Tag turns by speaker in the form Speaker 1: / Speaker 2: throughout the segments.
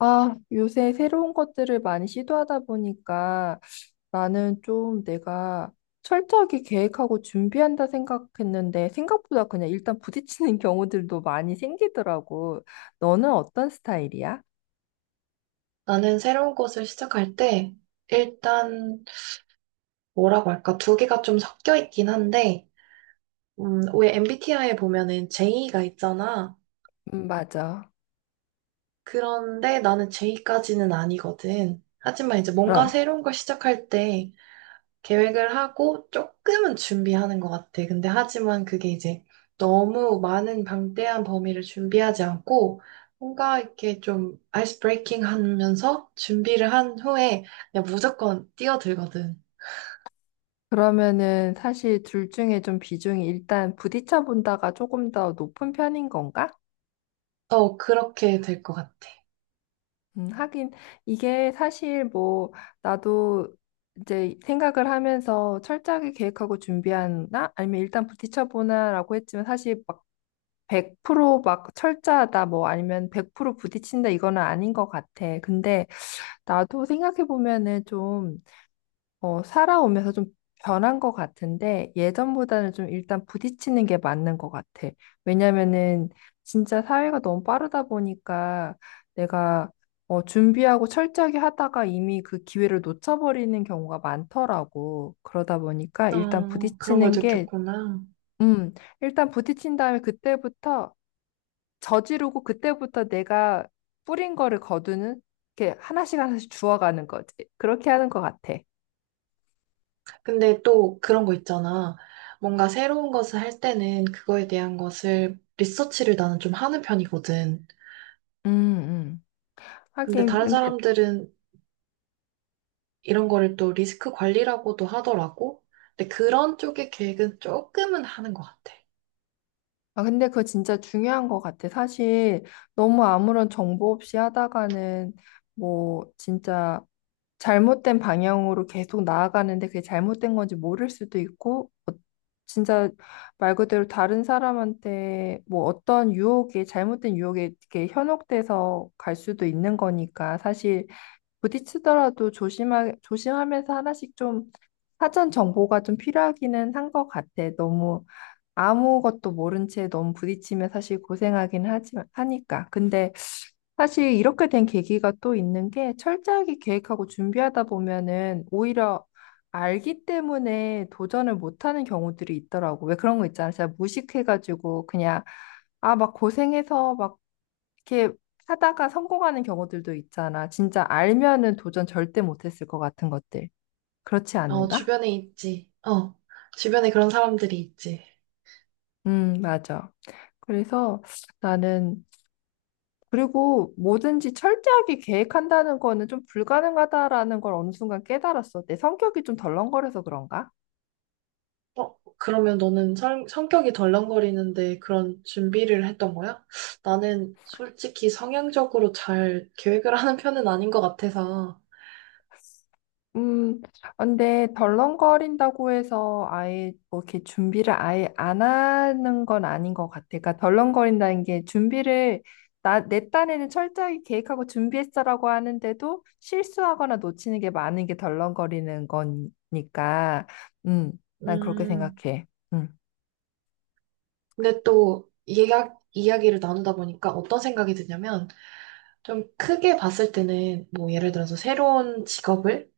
Speaker 1: 아, 요새 새로운 것들을 많이 시도하다 보니까 나는 좀 내가 철저하게 계획하고 준비한다 생각했는데 생각보다 그냥 일단 부딪히는 경우들도 많이 생기더라고. 너는 어떤 스타일이야?
Speaker 2: 나는 새로운 곳을 시작할 때, 일단, 뭐라고 할까, 두 개가 좀 섞여 있긴 한데, 왜 MBTI에 보면은 J가 있잖아.
Speaker 1: 맞아.
Speaker 2: 그런데 나는 J까지는 아니거든. 하지만 이제 뭔가
Speaker 1: 그럼.
Speaker 2: 새로운 걸 시작할 때 계획을 하고 조금은 준비하는 것 같아. 근데 하지만 그게 이제 너무 많은 방대한 범위를 준비하지 않고, 뭔가 이렇게 좀 아이스 브레이킹 하면서 준비를 한 후에 그냥 무조건 뛰어들거든.
Speaker 1: 그러면은 사실 둘 중에 좀 비중이 일단 부딪혀 본다가 조금 더 높은 편인 건가?
Speaker 2: 어, 그렇게 될 것 같아.
Speaker 1: 하긴 이게 사실 뭐 나도 이제 생각을 하면서 철저하게 계획하고 준비하나 아니면 일단 부딪혀보나라고 했지만 사실 막 100%막 철저하다 뭐 아니면 100% 부딪힌다 이거는 아닌 것 같아. 근데 나도 생각해보면은 좀 살아오면서 좀 변한 것 같은데 예전보다는 좀 일단 부딪히는 게 맞는 것 같아. 왜냐면은 진짜 사회가 너무 빠르다 보니까 내가 준비하고 철저하게 하다가 이미 그 기회를 놓쳐버리는 경우가 많더라고. 그러다 보니까 일단
Speaker 2: 어, 그런 걸
Speaker 1: 부딪히는 게,
Speaker 2: 느꼈구나.
Speaker 1: 음, 일단 부딪힌 다음에 그때부터 저지르고 그때부터 내가 뿌린 거를 거두는 이렇게 하나씩 하나씩 주워가는 거지. 그렇게 하는 것 같아.
Speaker 2: 근데 또 그런 거 있잖아. 뭔가 새로운 것을 할 때는 그거에 대한 것을 리서치를 나는 좀 하는 편이거든.
Speaker 1: 음, 음.
Speaker 2: 근데
Speaker 1: 하긴
Speaker 2: 다른
Speaker 1: 근데
Speaker 2: 사람들은 이런 거를 또 리스크 관리라고도 하더라고. 근데 그런 쪽의 계획은 조금은 하는 것 같아.
Speaker 1: 아 근데 그거 진짜 중요한 것 같아. 사실 너무 아무런 정보 없이 하다가는 뭐 진짜 잘못된 방향으로 계속 나아가는데 그게 잘못된 건지 모를 수도 있고 진짜 말 그대로 다른 사람한테 뭐 어떤 유혹에 잘못된 유혹에 이렇게 현혹돼서 갈 수도 있는 거니까 사실 부딪히더라도 조심하면서 하나씩 좀 사전 정보가 좀 필요하기는 한 것 같아. 너무 아무것도 모른 채 너무 부딪히면 사실 고생하긴 하지, 하니까. 근데 사실 이렇게 된 계기가 또 있는 게 철저하게 계획하고 준비하다 보면은 오히려 알기 때문에 도전을 못하는 경우들이 있더라고. 왜 그런 거 있잖아. 진짜 무식해가지고 그냥 아, 막 고생해서 막 이렇게 하다가 성공하는 경우들도 있잖아. 진짜 알면은 도전 절대 못했을 것 같은 것들. 그렇지
Speaker 2: 어,
Speaker 1: 않는가?
Speaker 2: 주변에 있지. 어, 주변에 그런 사람들이 있지.
Speaker 1: 맞아. 그래서 나는 그리고 뭐든지 철저하게 계획한다는 거는 좀 불가능하다라는 걸 어느 순간 깨달았어. 내 성격이 좀 덜렁거려서 그런가?
Speaker 2: 어, 그러면 너는 성격이 덜렁거리는데 그런 준비를 했던 거야? 나는 솔직히 성향적으로 잘 계획을 하는 편은 아닌 것 같아서.
Speaker 1: 음, 근데 덜렁거린다고 해서 아예 뭐 이렇게 준비를 아예 안 하는 건 아닌 것 같아. 그러니까 덜렁거린다는 게 준비를 내 딴에는 철저하게 계획하고 준비했어라고 하는데도 실수하거나 놓치는 게 많은 게 덜렁거리는 거니까. 음, 난 그렇게
Speaker 2: 음,
Speaker 1: 생각해. 음,
Speaker 2: 근데 또 이야기를 나누다 보니까 어떤 생각이 드냐면 좀 크게 봤을 때는 뭐 예를 들어서 새로운 직업을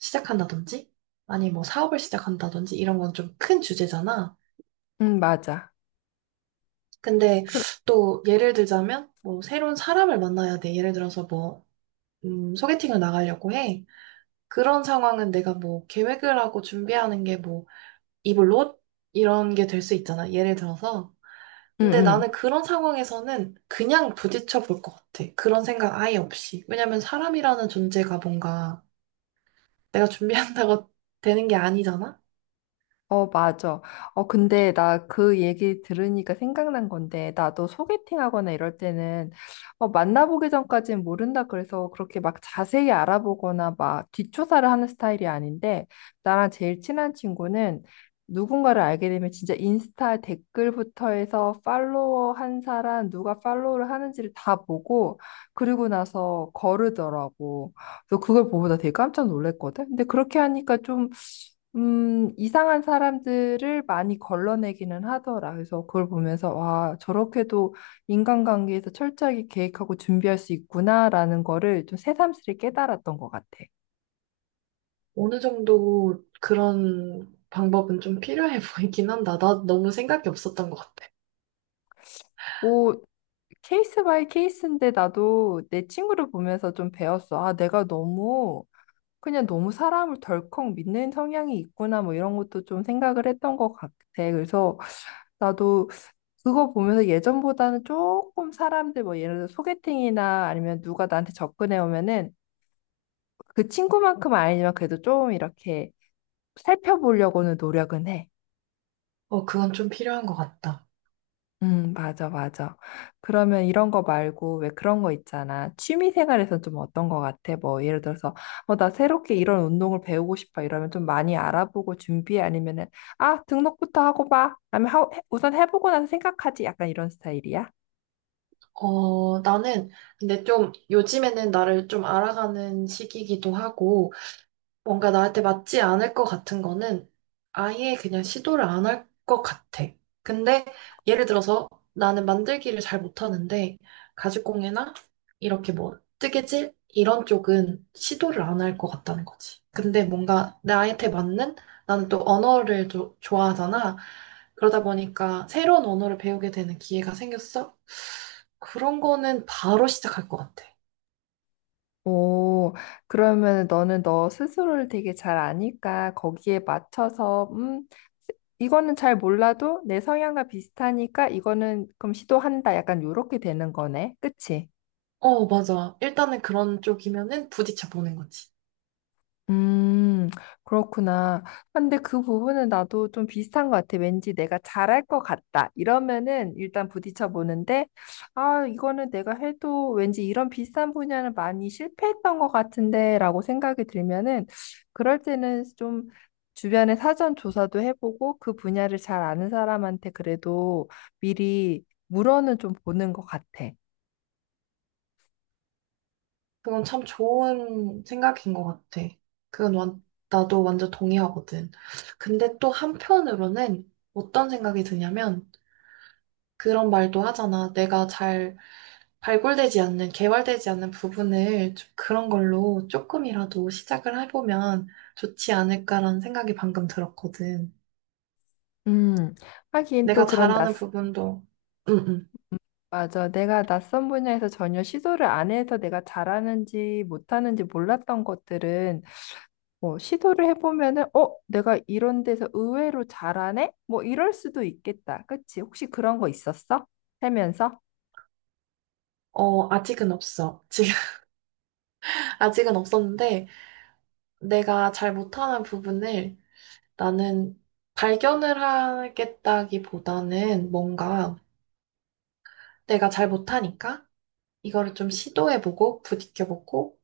Speaker 2: 시작한다든지 아니 뭐 사업을 시작한다든지 이런 건 좀 큰 주제잖아.
Speaker 1: 맞아.
Speaker 2: 근데
Speaker 1: 그,
Speaker 2: 또 예를 들자면 뭐 새로운 사람을 만나야 돼. 예를 들어서 뭐 소개팅을 나가려고 해. 그런 상황은 내가 뭐 계획을 하고 준비하는 게 뭐 입을 옷? 이런 게 될 수 있잖아. 예를 들어서. 근데
Speaker 1: 음.
Speaker 2: 나는 그런 상황에서는 그냥 부딪혀 볼 것 같아. 그런 생각 아예 없이. 왜냐면 사람이라는 존재가 뭔가 내가 준비한다고 되는 게 아니잖아?
Speaker 1: 어, 맞아. 어, 근데 나 그 얘기 들으니까 생각난 건데, 나도 소개팅 하거나 이럴 때는, 어, 만나보기 전까지는 모른다 그래서 그렇게 막 자세히 알아보거나 막 뒷조사를 하는 스타일이 아닌데, 나랑 제일 친한 친구는 누군가를 알게 되면 진짜 인스타 댓글부터 해서 팔로워 한 사람, 누가 팔로우를 하는지를 다 보고, 그리고 나서 거르더라고. 그래서 그걸 보고 나 되게 깜짝 놀랐거든? 근데 그렇게 하니까 좀 이상한 사람들을 많이 걸러내기는 하더라. 그래서 그걸 보면서, 와, 저렇게도 인간관계에서 철저하게 계획하고 준비할 수 있구나라는 거를 좀 새삼스레 깨달았던 것 같아.
Speaker 2: 어느 정도 그런 방법은 좀 필요해 보이긴 한다. 나 너무 생각이 없었던 것 같아.
Speaker 1: 뭐, 케이스 바이 케이스인데 나도 내 친구를 보면서 좀 배웠어. 아, 내가 너무, 그냥 너무 사람을 덜컥 믿는 성향이 있구나, 뭐 이런 것도 좀 생각을 했던 것 같아. 그래서 나도 그거 보면서 예전보다는 조금 사람들 뭐 예를 들어 소개팅이나 아니면 누가 나한테 접근해 오면은 그 친구만큼은 아니지만 그래도 좀 이렇게 살펴보려고는 노력은 해.
Speaker 2: 어, 그건 좀 필요한 것 같다.
Speaker 1: 맞아, 맞아. 그러면 이런 거 말고 왜 그런 거 있잖아. 취미 생활에선 좀 어떤 거 같아? 뭐 예를 들어서 나 새롭게 이런 운동을 배우고 싶어 이러면 좀 많이 알아보고 준비해 아니면은 아, 등록부터 하고 봐. 아니면 하, 우선 해보고 나서 생각하지. 약간 이런 스타일이야?
Speaker 2: 어, 나는 근데 좀 요즘에는 나를 좀 알아가는 시기이기도 하고, 뭔가 나한테 맞지 않을 것 같은 거는 아예 그냥 시도를 안 할 것 같아. 근데 예를 들어서 나는 만들기를 잘 못하는데 가죽공예나 이렇게 뭐 뜨개질 이런 쪽은 시도를 안 할 것 같다는 거지. 근데 뭔가 나한테 맞는 나는 또 언어를 좋아하잖아. 그러다 보니까 새로운 언어를 배우게 되는 기회가 생겼어. 그런 거는 바로 시작할 것 같아.
Speaker 1: 오, 그러면 너는 너 스스로를 되게 잘 아니까 거기에 맞춰서, 이거는 잘 몰라도 내 성향과 비슷하니까 이거는 그럼 시도한다. 약간 요렇게 되는 거네. 그치?
Speaker 2: 어, 맞아. 일단은 그런 쪽이면은 부딪혀 보는 거지.
Speaker 1: 음, 그렇구나. 근데 그 부분은 나도 좀 비슷한 것 같아. 왠지 내가 잘할 것 같다. 이러면은 일단 부딪혀 보는데, 아, 이거는 내가 해도 왠지 이런 비슷한 분야는 많이 실패했던 것 같은데 라고 생각이 들면은, 그럴 때는 좀 주변에 사전 조사도 해보고 그 분야를 잘 아는 사람한테 그래도 미리 물어는 좀 보는 것 같아.
Speaker 2: 그건 참 좋은 생각인 것 같아. 그건 완, 나도 완전 동의하거든. 근데 또 한편으로는 어떤 생각이 드냐면 그런 말도 하잖아. 내가 잘 개발되지 않는 부분을 좀 그런 걸로 조금이라도 시작을 해보면 좋지 않을까라는 생각이 방금 들었거든.
Speaker 1: 음, 하긴 또
Speaker 2: 내가
Speaker 1: 그런
Speaker 2: 잘하는
Speaker 1: 낯선
Speaker 2: 부분도, 응, 응.
Speaker 1: 맞아. 내가 낯선 분야에서 전혀 시도를 안 해서 내가 잘하는지 못하는지 몰랐던 것들은 뭐 시도를 해보면은 어, 내가 이런 데서 의외로 잘하네? 뭐 이럴 수도 있겠다. 그치? 혹시 그런 거 있었어? 살면서?
Speaker 2: 어, 아직은 없어. 지금 아직은 없었는데 내가 잘 못하는 부분을 나는 발견을 하겠다기보다는 뭔가 내가 잘 못하니까 이거를 좀 시도해보고 부딪혀보고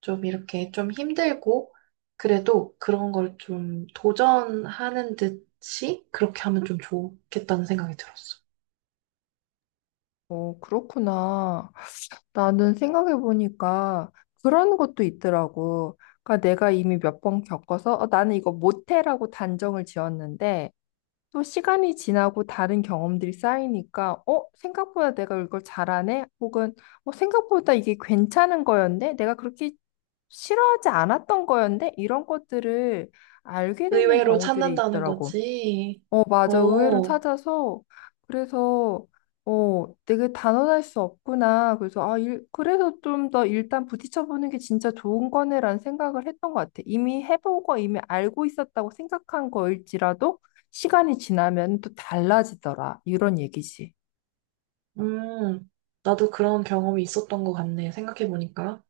Speaker 2: 좀 이렇게 좀 힘들고 그래도 그런 걸 좀 도전하는 듯이 그렇게 하면 좀 좋겠다는 생각이 들었어.
Speaker 1: 어, 그렇구나. 나는 생각해보니까 그런 것도 있더라고. 그러니까 내가 이미 몇 번 겪어서 어, 나는 이거 못해라고 단정을 지었는데 또 시간이 지나고 다른 경험들이 쌓이니까, 어, 생각보다 내가 이걸 잘하네? 혹은, 어, 생각보다 이게 괜찮은 거였네? 내가 그렇게 싫어하지 않았던 거였네? 이런 것들을 알게 되는
Speaker 2: 의외로
Speaker 1: 경우들이
Speaker 2: 찾는다는
Speaker 1: 있더라고.
Speaker 2: 거지.
Speaker 1: 어, 맞아. 의외로
Speaker 2: 어,
Speaker 1: 찾아서, 그래서, 어, 되게 단언할 수 없구나. 그래서, 아, 일, 그래서 좀 더 일단 부딪혀보는 게 진짜 좋은 거네라는 생각을 했던 것 같아. 이미 해보고 이미 알고 있었다고 생각한 거일지라도 시간이 지나면 또 달라지더라. 이런 얘기지.
Speaker 2: 음, 나도 그런 경험이 있었던 것 같네. 생각해보니까.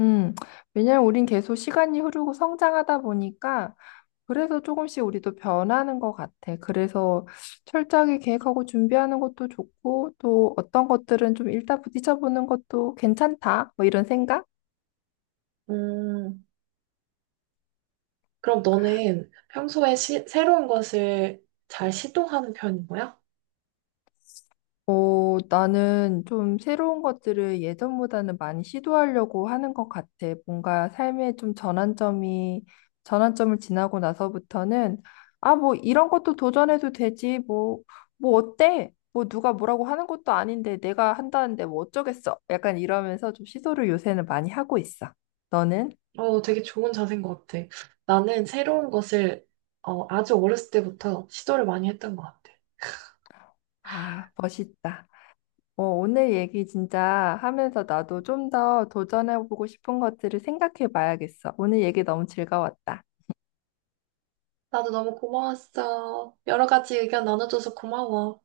Speaker 1: 음, 왜냐면 우린 계속 시간이 흐르고 성장하다 보니까 그래서 조금씩 우리도 변하는 것 같아. 그래서 철저하게 계획하고 준비하는 것도 좋고, 또 어떤 것들은 좀 일단 부딪혀보는 것도 괜찮다. 뭐 이런 생각?
Speaker 2: 음. 그럼 너는 평소에 새로운 것을 잘 시도하는 편인 거야?
Speaker 1: 어, 나는 좀 새로운 것들을 예전보다는 많이 시도하려고 하는 것 같아. 뭔가 삶의 좀 전환점이, 전환점을 지나고 나서부터는, 아, 뭐, 이런 것도 도전해도 되지. 뭐, 뭐, 어때? 뭐, 누가 뭐라고 하는 것도 아닌데, 내가 한다는데 뭐 어쩌겠어. 약간 이러면서 좀 시도를 요새는 많이 하고 있어. 너는?
Speaker 2: 어, 되게 좋은 자세인 것 같아. 나는 새로운 것을 어, 아주 어렸을 때부터 시도를 많이 했던 것 같아.
Speaker 1: 아, 멋있다. 어, 오늘 얘기 진짜 하면서 나도 좀 더 도전해보고 싶은 것들을 생각해 봐야겠어. 오늘 얘기 너무 즐거웠다.
Speaker 2: 나도 너무 고마웠어. 여러 가지 의견 나눠줘서 고마워.